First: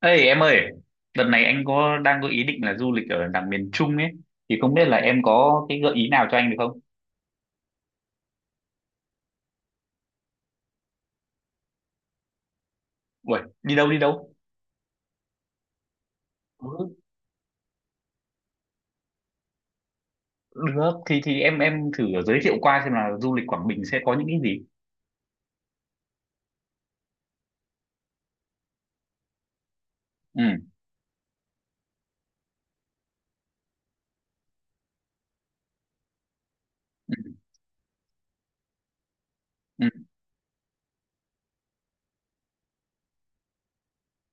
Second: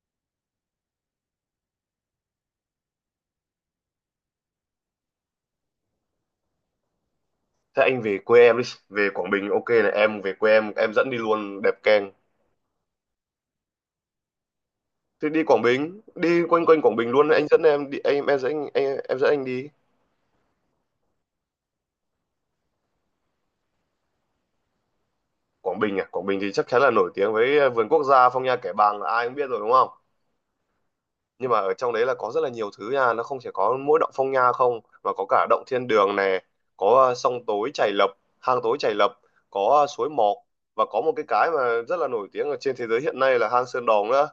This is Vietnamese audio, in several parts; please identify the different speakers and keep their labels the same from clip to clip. Speaker 1: Ê em ơi, đợt này anh có đang có ý định là du lịch ở đằng miền Trung ấy, thì không biết là em có cái gợi ý nào cho anh được không?
Speaker 2: Thế anh về quê em đi, về Quảng Bình ok này, em về quê em dẫn đi luôn đẹp keng.
Speaker 1: Uầy, đi đâu đi đâu?
Speaker 2: Thế đi Quảng Bình, đi quanh quanh
Speaker 1: Ừ,
Speaker 2: Quảng Bình luôn, anh dẫn em đi em dẫn anh em dẫn anh đi.
Speaker 1: được, thì em thử giới thiệu qua xem là du lịch Quảng Bình sẽ có những cái gì.
Speaker 2: Quảng Bình à, Quảng Bình thì chắc chắn là nổi tiếng với vườn quốc gia Phong Nha Kẻ Bàng là ai cũng biết rồi đúng không?
Speaker 1: Ừ.
Speaker 2: Nhưng mà ở trong đấy là có rất là nhiều thứ nha, nó không chỉ có mỗi động Phong Nha không mà có cả động Thiên Đường này, có
Speaker 1: Ừ.
Speaker 2: sông tối Chày Lập, hang tối Chày Lập, có
Speaker 1: Ừ.
Speaker 2: suối Mọc, và có một cái mà rất là nổi tiếng ở trên thế giới hiện nay là hang Sơn Đòn nữa.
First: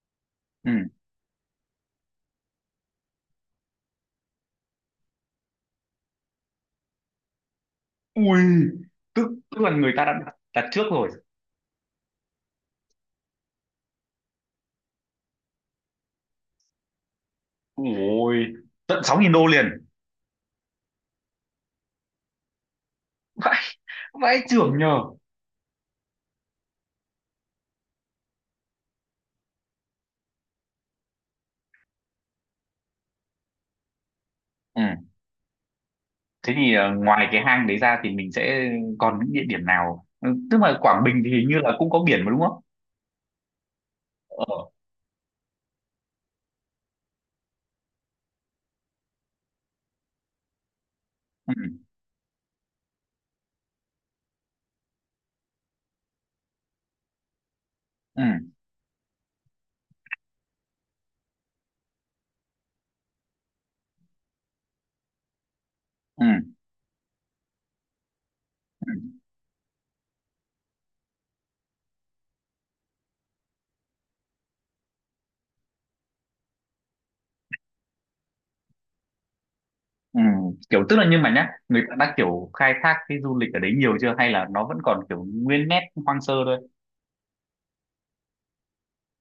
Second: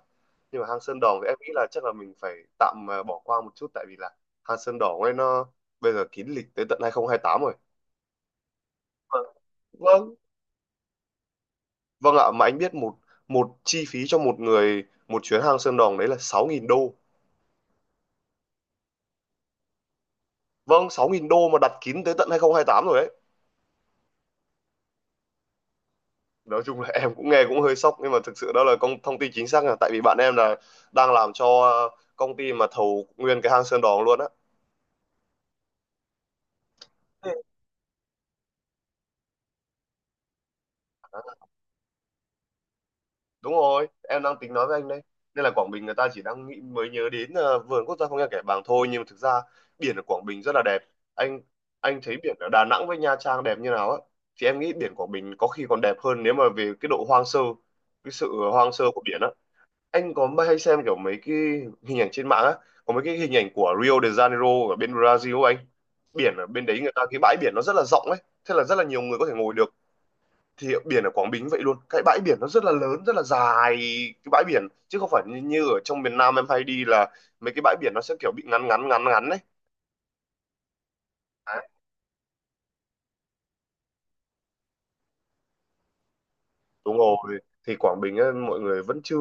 Speaker 2: Nhưng mà
Speaker 1: Ừ.
Speaker 2: hang Sơn Đòn thì em nghĩ là chắc là mình phải tạm bỏ qua một chút, tại vì là hang Sơn Đòn ấy nó bây giờ kín lịch tới tận 2028 rồi.
Speaker 1: Ui,
Speaker 2: Vâng,
Speaker 1: tức tức là người ta đã
Speaker 2: vâng
Speaker 1: đặt trước rồi.
Speaker 2: Vâng ạ. Mà anh biết một một chi phí cho một người một chuyến hang Sơn Đòn đấy là 6.000 đô.
Speaker 1: Ui, tận 6000 đô liền.
Speaker 2: Vâng, 6.000 đô mà đặt kín tới tận 2028 rồi đấy.
Speaker 1: Vãi, vãi chưởng nhờ.
Speaker 2: Nói chung là em cũng nghe cũng hơi sốc, nhưng mà thực sự đó là công thông tin chính xác, là tại vì bạn em là đang làm cho công ty mà thầu nguyên cái hang Sơn Đoòng luôn á.
Speaker 1: Ừ, thế thì ngoài
Speaker 2: Ừ.
Speaker 1: cái hang đấy ra thì mình sẽ còn những địa điểm nào? Ừ, tức là Quảng Bình thì
Speaker 2: À,
Speaker 1: hình như là cũng có biển mà đúng không?
Speaker 2: đúng rồi em đang tính nói
Speaker 1: Ờ.
Speaker 2: với anh đây. Nên là Quảng Bình người ta chỉ đang nghĩ mới nhớ đến vườn quốc gia Phong Nha Kẻ Bàng thôi, nhưng mà thực ra biển ở Quảng Bình rất là đẹp anh
Speaker 1: Ừ.
Speaker 2: anh thấy biển ở Đà Nẵng với Nha Trang đẹp như nào á, thì em nghĩ biển Quảng Bình có khi còn đẹp hơn nếu mà về cái độ hoang sơ, cái sự
Speaker 1: Ừ.
Speaker 2: hoang sơ của biển á. Anh có hay xem kiểu mấy cái hình ảnh trên mạng á, có mấy cái hình ảnh của Rio de Janeiro ở bên Brazil ấy anh, biển ở
Speaker 1: Ừ.
Speaker 2: bên đấy người ta cái bãi biển nó rất là rộng ấy, thế là rất là nhiều
Speaker 1: Ừ.
Speaker 2: người có thể ngồi được. Thì biển ở Quảng Bình vậy luôn, cái bãi biển nó rất là lớn, rất là dài, cái bãi biển chứ không phải như ở trong miền Nam em hay đi là mấy cái bãi biển nó sẽ kiểu bị ngắn ngắn ngắn ngắn ấy.
Speaker 1: Ừ. Kiểu tức là nhưng mà nhá người ta đã kiểu khai thác cái du lịch ở đấy nhiều chưa hay là nó vẫn còn kiểu nguyên nét hoang sơ thôi.
Speaker 2: Đúng rồi, thì Quảng Bình ấy, mọi người vẫn chưa,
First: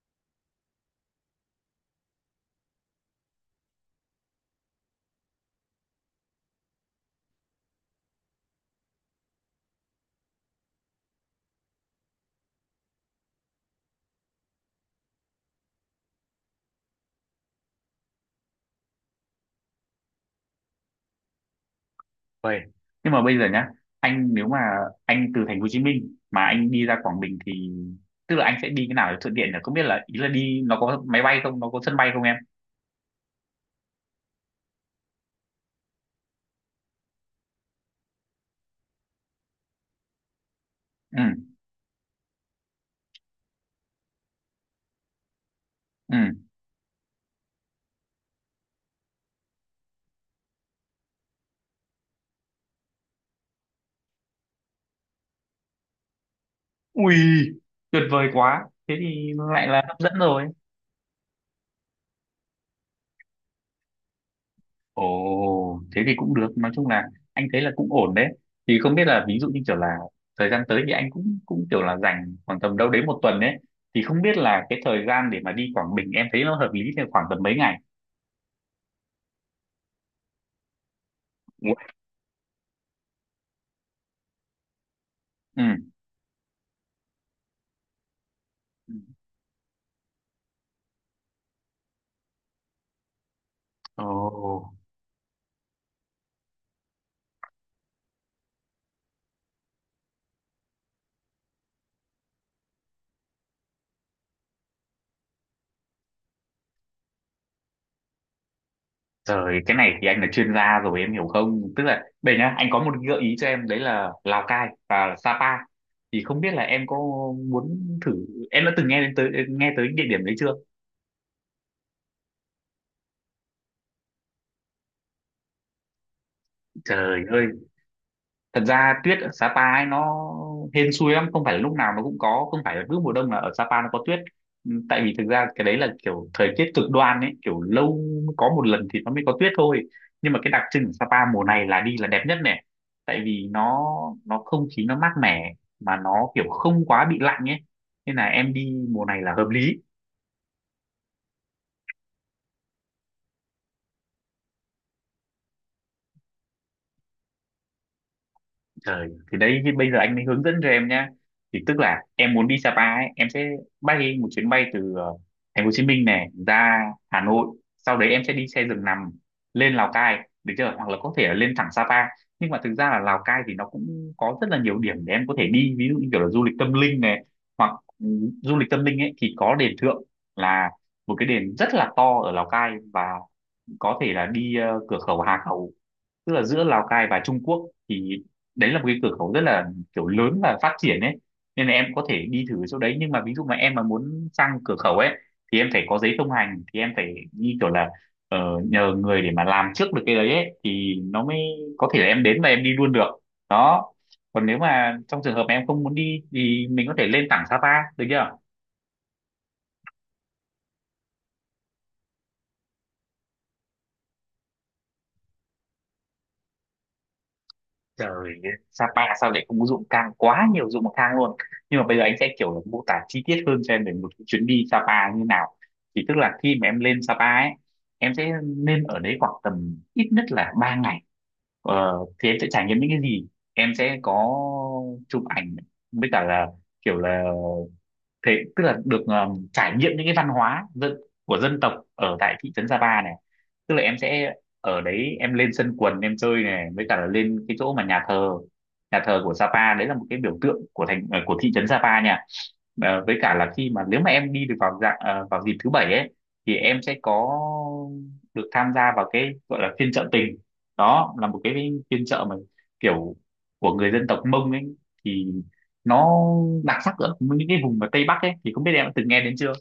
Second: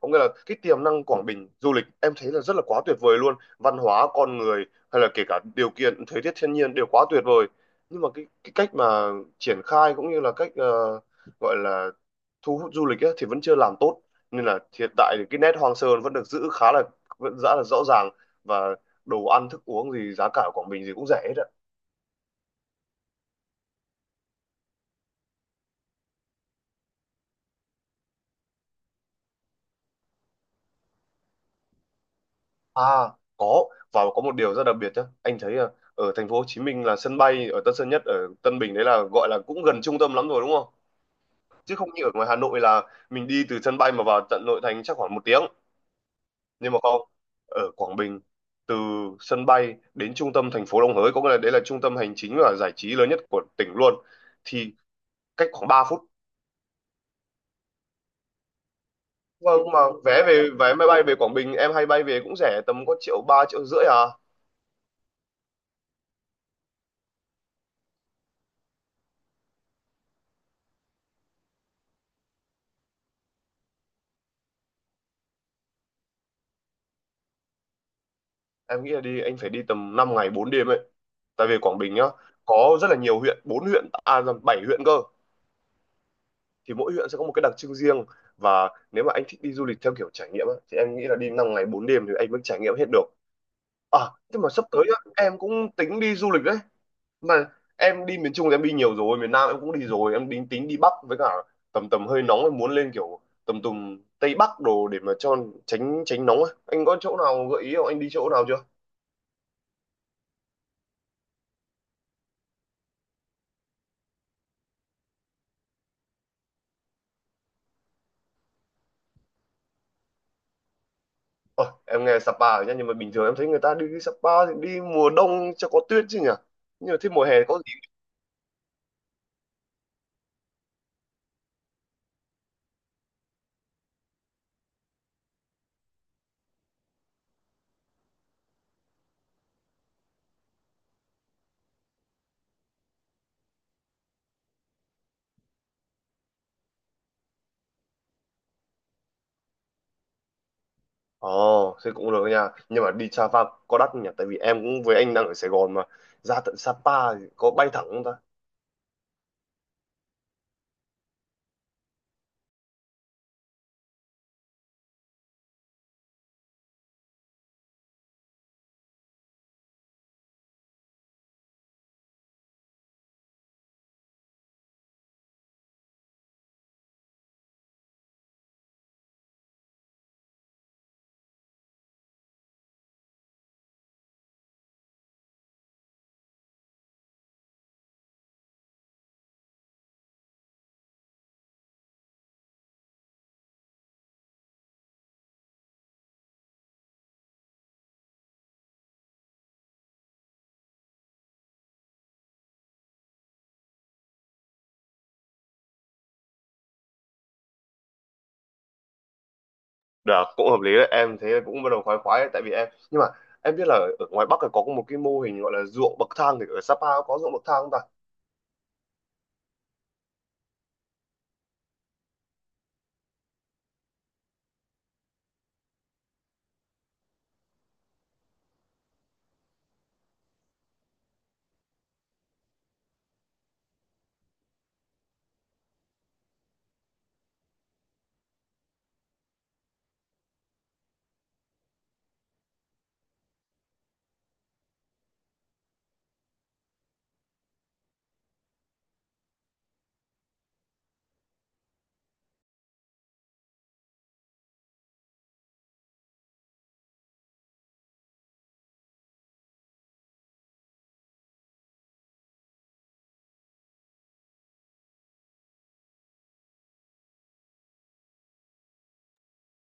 Speaker 2: có nghĩa là cái tiềm năng Quảng Bình du lịch em thấy là rất là quá tuyệt vời luôn, văn hóa, con người hay là kể cả điều kiện thời tiết thiên nhiên đều quá tuyệt vời. Nhưng mà cái cách mà triển khai cũng như là cách gọi là thu hút du lịch ấy, thì vẫn chưa làm tốt, nên là hiện tại thì cái nét hoang sơ vẫn được giữ khá là, vẫn rất là rõ ràng, và đồ ăn thức uống gì giá cả ở Quảng Bình gì cũng rẻ hết.
Speaker 1: Vậy, nhưng mà bây giờ nhá, anh nếu mà anh từ thành phố Hồ Chí Minh mà anh đi ra Quảng Bình thì tức là anh sẽ đi cái nào để thuận tiện nhỉ, không biết là ý là đi nó có máy bay không, nó có sân bay không em?
Speaker 2: À có, và có một điều rất đặc biệt nhé anh thấy là ở thành phố Hồ Chí Minh là sân bay ở Tân Sơn Nhất ở Tân Bình đấy là gọi là cũng gần trung tâm lắm rồi đúng không,
Speaker 1: Ừ.
Speaker 2: chứ không như ở ngoài Hà Nội là mình đi từ sân bay mà vào tận nội thành chắc khoảng 1 tiếng.
Speaker 1: Ừ.
Speaker 2: Nhưng mà không, ở Quảng Bình từ sân bay đến trung tâm thành phố Đồng Hới, có nghĩa là đấy là trung tâm hành chính và giải trí lớn nhất của tỉnh luôn, thì cách khoảng 3 phút.
Speaker 1: Ui, tuyệt vời quá, thế thì
Speaker 2: Vâng,
Speaker 1: lại
Speaker 2: mà
Speaker 1: là hấp dẫn
Speaker 2: vé
Speaker 1: rồi.
Speaker 2: về vé máy bay về Quảng Bình em hay bay về cũng rẻ tầm có triệu ba triệu rưỡi à.
Speaker 1: Ồ, thế thì cũng được. Nói chung là anh thấy là cũng ổn đấy. Thì không biết là ví dụ như kiểu là thời gian tới thì anh cũng cũng kiểu là dành khoảng tầm đâu đấy một tuần đấy. Thì không biết là cái thời gian để mà đi Quảng Bình em thấy nó hợp lý thì khoảng tầm mấy ngày?
Speaker 2: Em nghĩ là đi anh phải đi tầm 5 ngày 4 đêm ấy, tại vì Quảng Bình nhá có rất là nhiều huyện, bốn huyện à nhầm, bảy huyện cơ.
Speaker 1: Ừ.
Speaker 2: Thì mỗi huyện sẽ có một cái đặc trưng riêng, và nếu mà anh thích đi du lịch theo kiểu trải nghiệm á, thì em nghĩ là đi 5 ngày 4 đêm thì anh mới trải nghiệm hết được à.
Speaker 1: Ồ,
Speaker 2: Thế mà sắp tới á, em cũng tính đi du lịch đấy. Mà em đi miền Trung thì em đi nhiều rồi, miền Nam em cũng đi rồi, em tính tính đi Bắc với cả tầm tầm hơi nóng em muốn lên kiểu tầm tầm Tây Bắc đồ để mà cho tránh tránh nóng á. Anh có chỗ nào gợi ý không, anh đi chỗ nào chưa?
Speaker 1: trời, cái này thì anh là chuyên gia rồi em hiểu không? Tức là đây nhá, anh có một gợi ý cho em đấy là Lào Cai và Sapa. Thì không biết là em có muốn thử, em đã từng nghe đến tới nghe tới địa điểm đấy chưa?
Speaker 2: Ôi, em nghe Sapa rồi nhá, nhưng mà bình thường em thấy người ta đi Sapa thì đi mùa đông cho có tuyết chứ nhỉ, nhưng mà thế
Speaker 1: Trời
Speaker 2: mùa hè
Speaker 1: ơi,
Speaker 2: có gì?
Speaker 1: thật ra tuyết ở Sapa ấy nó hên xui lắm, không phải là lúc nào nó cũng có, không phải là cứ mùa đông là ở Sapa nó có tuyết. Ừ, tại vì thực ra cái đấy là kiểu thời tiết cực đoan ấy, kiểu lâu mới có một lần thì nó mới có tuyết thôi. Nhưng mà cái đặc trưng của Sapa mùa này là đi là đẹp nhất này, tại vì nó không khí nó mát mẻ mà nó kiểu không quá bị lạnh ấy, nên là em đi mùa này là hợp lý.
Speaker 2: Ồ thế cũng được nha, nhưng mà đi Sapa có đắt không nhỉ, tại vì em cũng với anh đang ở Sài Gòn mà ra tận Sapa thì có bay thẳng không ta?
Speaker 1: Trời, thì đấy thì bây giờ anh mới hướng dẫn cho em nhá. Thì tức là em muốn đi Sapa ấy, em sẽ bay một chuyến bay từ thành phố Hồ Chí Minh này ra Hà Nội, sau đấy em sẽ đi xe giường nằm lên Lào Cai, được chưa? Hoặc là có thể là lên thẳng Sapa. Nhưng mà thực ra là Lào Cai thì nó cũng có rất là nhiều điểm để em có thể đi, ví dụ như kiểu là du lịch tâm linh này, hoặc ừ, du lịch tâm linh ấy thì có đền Thượng là một cái đền rất là to ở Lào Cai, và có thể là đi cửa khẩu Hà Khẩu tức là giữa Lào Cai và Trung Quốc, thì đấy là một cái cửa khẩu rất là kiểu lớn và phát triển ấy, nên là em có thể đi thử chỗ đấy. Nhưng mà ví dụ mà em mà muốn sang cửa khẩu ấy thì em phải có giấy thông hành, thì em phải đi kiểu là ờ, nhờ người để mà làm trước được cái đấy ấy, thì nó mới có thể là em đến và em đi luôn được đó. Còn nếu mà trong trường hợp mà em không muốn đi thì mình có thể lên thẳng Sapa, được chưa?
Speaker 2: Được, cũng hợp lý đấy em, thế cũng bắt đầu khoái khoái đấy, tại vì em, nhưng mà em biết là ở ngoài Bắc là có một cái mô hình gọi là ruộng bậc thang, thì ở Sapa có ruộng bậc thang không ta?
Speaker 1: Trời, Sapa sao lại không, dụng cang quá nhiều dụng cang luôn. Nhưng mà bây giờ anh sẽ kiểu mô tả chi tiết hơn cho em về một cái chuyến đi Sapa như nào. Thì tức là khi mà em lên Sapa ấy, em sẽ nên ở đấy khoảng tầm ít nhất là 3 ngày. Thì em sẽ trải nghiệm những cái gì, em sẽ có chụp ảnh với cả là kiểu là thế, tức là được trải nghiệm những cái văn hóa dân, của dân tộc ở tại thị trấn Sapa này. Tức là em sẽ ở đấy, em lên sân quần em chơi này, với cả là lên cái chỗ mà nhà thờ của Sapa đấy là một cái biểu tượng của thành của thị trấn Sapa nha. Ờ, với cả là khi mà nếu mà em đi được vào dạng vào dịp thứ bảy ấy, thì em sẽ có được tham gia vào cái gọi là phiên chợ tình. Đó là một cái phiên chợ mà kiểu của người dân tộc Mông ấy, thì nó đặc sắc ở những cái vùng ở Tây Bắc ấy, thì không biết em đã từng nghe đến chưa?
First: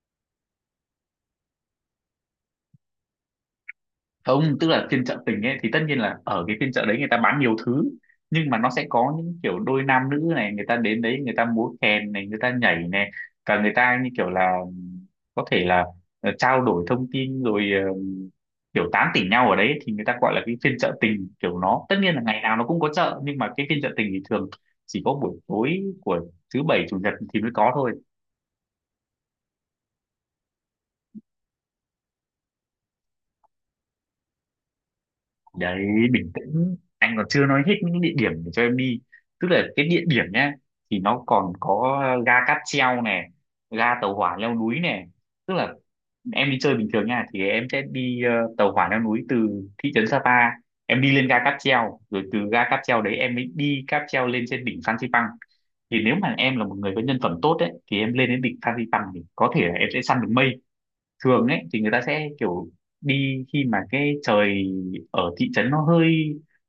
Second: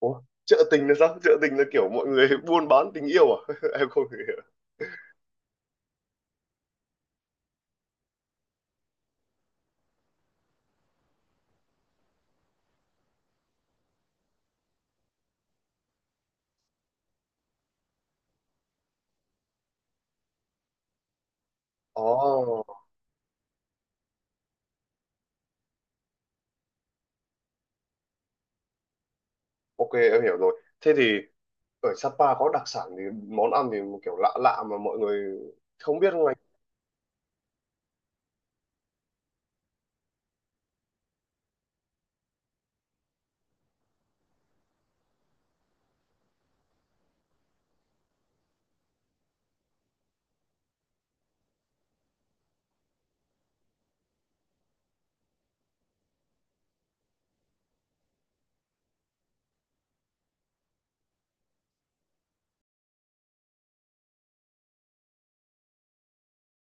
Speaker 2: Ủa chợ tình là sao, chợ tình là kiểu mọi người buôn bán tình yêu à? Em không hiểu.
Speaker 1: Không, tức là phiên chợ tình ấy thì tất nhiên là ở cái phiên chợ đấy người ta bán nhiều thứ, nhưng mà nó sẽ có những kiểu đôi nam nữ này, người ta đến đấy người ta múa kèn này, người ta nhảy này, và người ta như kiểu là có thể là trao đổi thông tin rồi kiểu tán tỉnh nhau ở đấy, thì người ta gọi là cái phiên chợ tình. Kiểu nó tất nhiên là ngày nào nó cũng
Speaker 2: Ồ,
Speaker 1: có chợ, nhưng mà cái phiên chợ tình thì thường chỉ có buổi tối của thứ bảy chủ nhật thì mới có thôi.
Speaker 2: ok em hiểu rồi. Thế thì ở Sapa có đặc sản thì món ăn thì một kiểu lạ lạ mà mọi người
Speaker 1: Đấy,
Speaker 2: không biết không
Speaker 1: bình
Speaker 2: anh?
Speaker 1: tĩnh, anh còn chưa nói hết những địa điểm để cho em đi. Tức là cái địa điểm nhá, thì nó còn có ga cáp treo này, ga tàu hỏa leo núi này. Tức là em đi chơi bình thường nha thì em sẽ đi tàu hỏa leo núi từ thị trấn Sapa, em đi lên ga cáp treo, rồi từ ga cáp treo đấy em mới đi cáp treo lên trên đỉnh Phan Xipang. Thì nếu mà em là một người có nhân phẩm tốt đấy thì em lên đến đỉnh Phan Xipang thì có thể là em sẽ săn được mây. Thường ấy thì người ta sẽ kiểu đi khi mà cái trời ở thị trấn nó hơi,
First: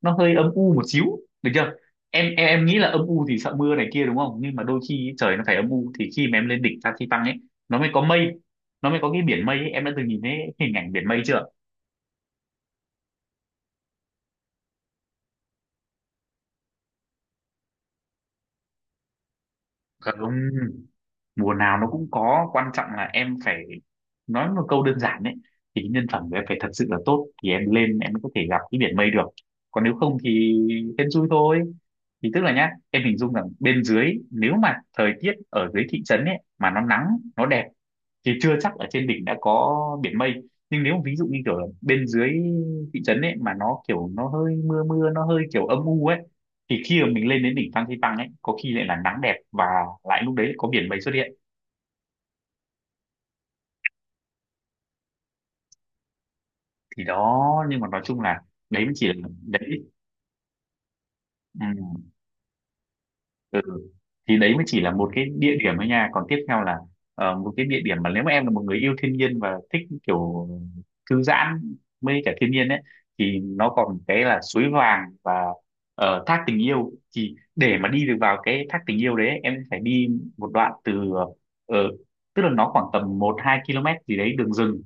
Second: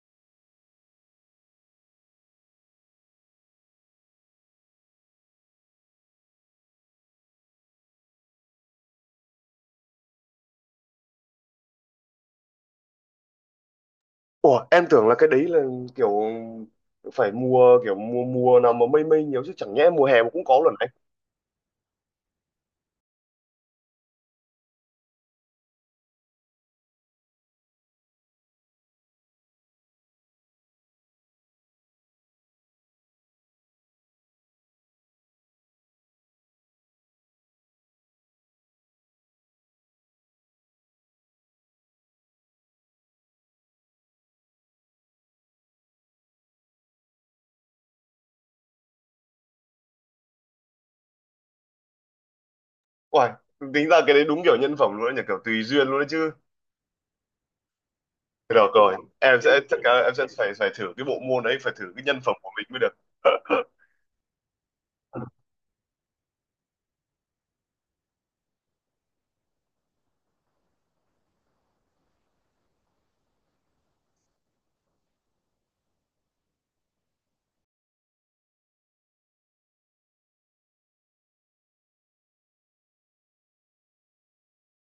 Speaker 1: nó hơi âm u một xíu, được chưa? Em nghĩ là âm u thì sợ mưa này kia đúng không, nhưng mà đôi khi ý, trời nó phải âm u thì khi mà em lên đỉnh Phan Xi păng ấy nó mới có mây, nó mới có cái biển mây ấy. Em đã từng nhìn thấy hình ảnh biển mây chưa?
Speaker 2: Ủa em tưởng là cái đấy là kiểu phải mùa kiểu mùa mùa nào mà mây mây nhiều chứ, chẳng nhẽ mùa hè mà
Speaker 1: Không,
Speaker 2: cũng có luôn anh?
Speaker 1: mùa nào nó cũng có, quan trọng là em phải nói một câu đơn giản đấy, thì cái nhân phẩm của em phải thật sự là tốt thì em lên em có thể gặp cái biển mây được, còn nếu không thì hên xui thôi. Thì tức là nhá, em hình dung rằng bên dưới, nếu mà thời tiết ở dưới thị trấn ấy mà nó nắng, nó đẹp, thì chưa chắc ở trên đỉnh đã có biển mây. Nhưng nếu ví dụ như kiểu là bên dưới thị trấn ấy mà nó kiểu nó hơi mưa mưa, nó hơi kiểu âm u ấy, thì khi mà mình lên đến đỉnh Phan Xipang ấy có khi lại là nắng đẹp và lại lúc đấy có biển mây xuất hiện.
Speaker 2: Uầy, tính ra cái đấy đúng kiểu nhân phẩm luôn đấy nhỉ, kiểu tùy duyên luôn đấy chứ.
Speaker 1: Thì đó, nhưng mà nói chung là
Speaker 2: Được
Speaker 1: đấy mới
Speaker 2: rồi,
Speaker 1: chỉ là
Speaker 2: em sẽ
Speaker 1: đấy.
Speaker 2: chắc là em sẽ phải phải thử cái bộ môn đấy, phải thử cái
Speaker 1: Ừ.
Speaker 2: nhân phẩm của mình mới được.
Speaker 1: Ừ. Thì đấy mới chỉ là một cái địa điểm thôi nha, còn tiếp theo là một cái địa điểm mà nếu mà em là một người yêu thiên nhiên và thích kiểu thư giãn, mê cả thiên nhiên ấy, thì nó còn cái là suối vàng và thác tình yêu. Thì để mà đi được vào cái thác tình yêu đấy ấy, em phải đi một đoạn từ ờ, tức là nó khoảng tầm 1 2 km gì đấy đường rừng,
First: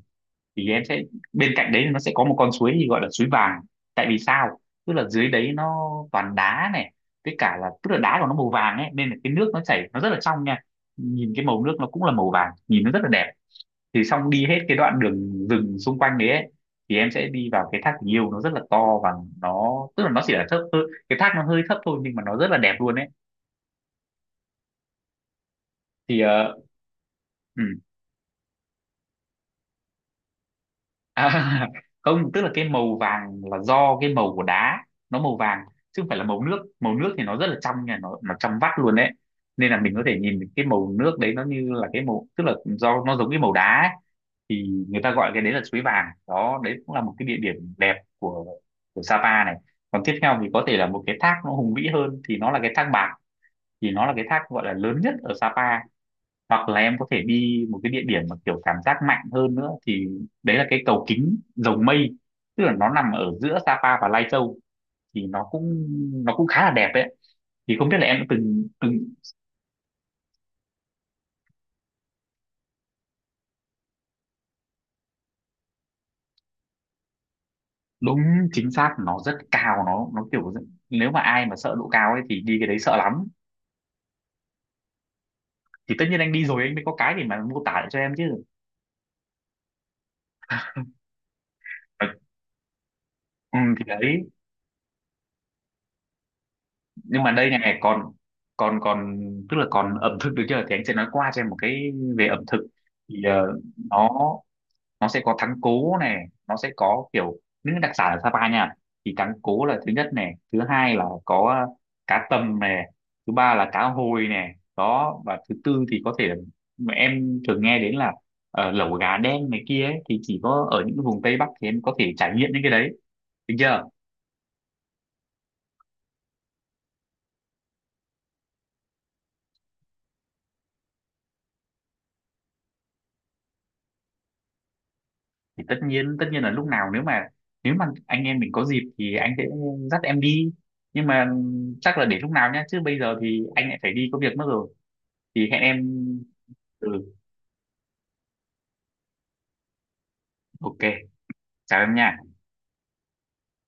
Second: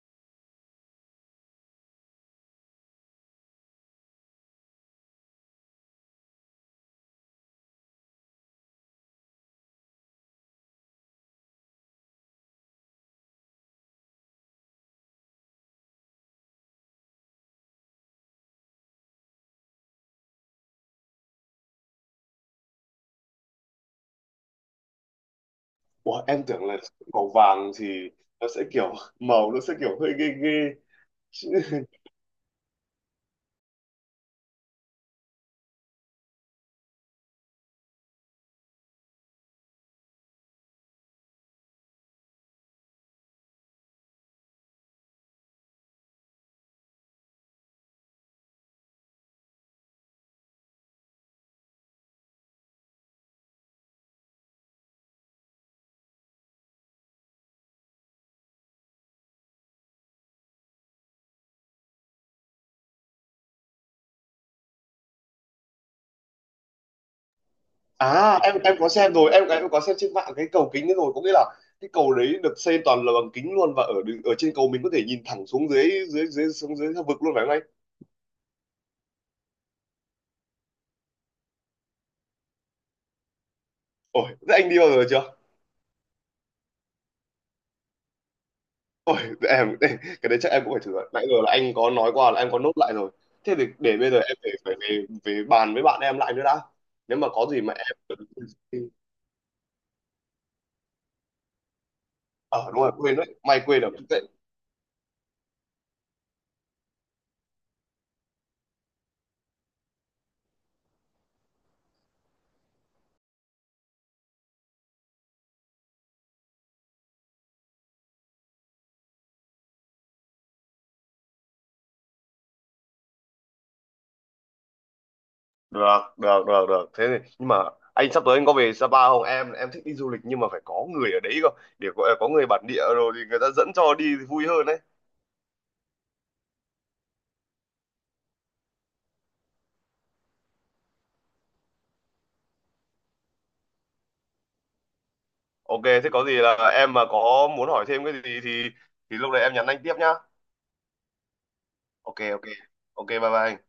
Speaker 1: thì em sẽ, bên cạnh đấy nó sẽ có một con suối thì gọi là suối vàng. Tại vì sao? Tức là dưới đấy nó toàn đá này, với cả là tức là đá của nó màu vàng ấy, nên là cái nước nó chảy nó rất là trong nha, nhìn cái màu nước nó cũng là màu vàng, nhìn nó rất là đẹp. Thì xong đi hết cái đoạn đường rừng xung quanh đấy ấy, thì em sẽ đi vào cái thác tình yêu, nó rất là to và nó, tức là nó chỉ là thấp hơi- cái thác nó hơi thấp thôi nhưng mà nó rất là đẹp luôn ấy.
Speaker 2: Ủa
Speaker 1: Thì
Speaker 2: em tưởng là màu
Speaker 1: ừ.
Speaker 2: vàng thì nó sẽ kiểu màu nó sẽ kiểu hơi ghê ghê.
Speaker 1: À, không, tức là cái màu vàng là do cái màu của đá nó màu vàng, chứ không phải là màu nước. Màu nước thì nó rất là trong nha, nó trong vắt luôn đấy, nên là mình có thể nhìn cái màu nước đấy nó như là cái màu, tức là do nó giống cái màu đá ấy. Thì người ta gọi cái đấy là suối vàng đó, đấy cũng là một cái địa điểm đẹp của Sapa này. Còn tiếp theo thì có thể là một cái thác nó hùng vĩ hơn, thì nó là cái thác bạc, thì nó là cái thác gọi là lớn nhất ở Sapa. Hoặc là em có thể đi một cái địa điểm mà kiểu cảm giác mạnh hơn nữa, thì đấy là cái cầu kính dầu Mây, tức là nó nằm ở giữa Sapa và Lai Châu, thì nó cũng khá là đẹp đấy. Thì không biết là em đã
Speaker 2: À, em
Speaker 1: từng
Speaker 2: em có
Speaker 1: từng
Speaker 2: xem rồi, em có xem trên mạng cái cầu kính ấy rồi, có nghĩa là cái cầu đấy được xây toàn là bằng kính luôn, và ở ở trên cầu mình có thể nhìn thẳng xuống dưới dưới dưới xuống dưới vực luôn phải không anh?
Speaker 1: đúng, chính xác, nó rất cao, nó kiểu rất-, nếu mà ai mà sợ độ cao ấy thì đi cái đấy sợ lắm.
Speaker 2: Ôi, thế anh đi bao giờ chưa?
Speaker 1: Thì tất nhiên anh đi rồi anh mới có cái để mà mô tả lại cho em chứ.
Speaker 2: Ôi, để em để, cái đấy chắc em cũng phải thử rồi. Nãy giờ là anh có
Speaker 1: Ờ,
Speaker 2: nói qua là em có nốt lại rồi. Thế
Speaker 1: ừ,
Speaker 2: thì
Speaker 1: thì
Speaker 2: để bây giờ
Speaker 1: đấy,
Speaker 2: em phải phải về về bàn với bạn em lại nữa đã. Nếu
Speaker 1: nhưng
Speaker 2: mà
Speaker 1: mà
Speaker 2: có
Speaker 1: đây này
Speaker 2: gì mà
Speaker 1: này, còn
Speaker 2: em.
Speaker 1: còn còn tức là còn ẩm thực, được chưa, thì anh sẽ nói qua cho em một cái về ẩm thực.
Speaker 2: Ờ đúng rồi quên
Speaker 1: Thì
Speaker 2: đấy, may quên được.
Speaker 1: nó nó sẽ có thắng cố này, nó sẽ có kiểu những đặc sản ở Sapa nha. Thì thắng cố là thứ nhất này, thứ hai là có cá tầm này, thứ ba là cá hồi này đó, và thứ tư thì có thể là mà em thường nghe đến là lẩu gà đen này kia ấy, thì chỉ có ở những vùng Tây Bắc thì em có thể trải nghiệm những cái đấy, được chưa?
Speaker 2: Được, được, được, được, thế thì nhưng mà anh sắp tới anh có về Sapa không, em thích đi du lịch nhưng mà phải có người ở đấy cơ, để có người bản địa rồi thì người ta dẫn cho đi thì vui hơn đấy.
Speaker 1: Thì tất nhiên là lúc nào, nếu mà anh em mình có dịp thì anh sẽ dắt em đi, nhưng mà chắc là để lúc nào nhá, chứ bây giờ thì anh lại phải đi có việc mất rồi, thì hẹn em.
Speaker 2: Ok thế có gì là em mà
Speaker 1: Ừ.
Speaker 2: có muốn hỏi thêm cái gì thì lúc đấy em nhắn anh tiếp nhá.
Speaker 1: Ok, chào em nha.
Speaker 2: Ok, ok, ok, bye bye anh.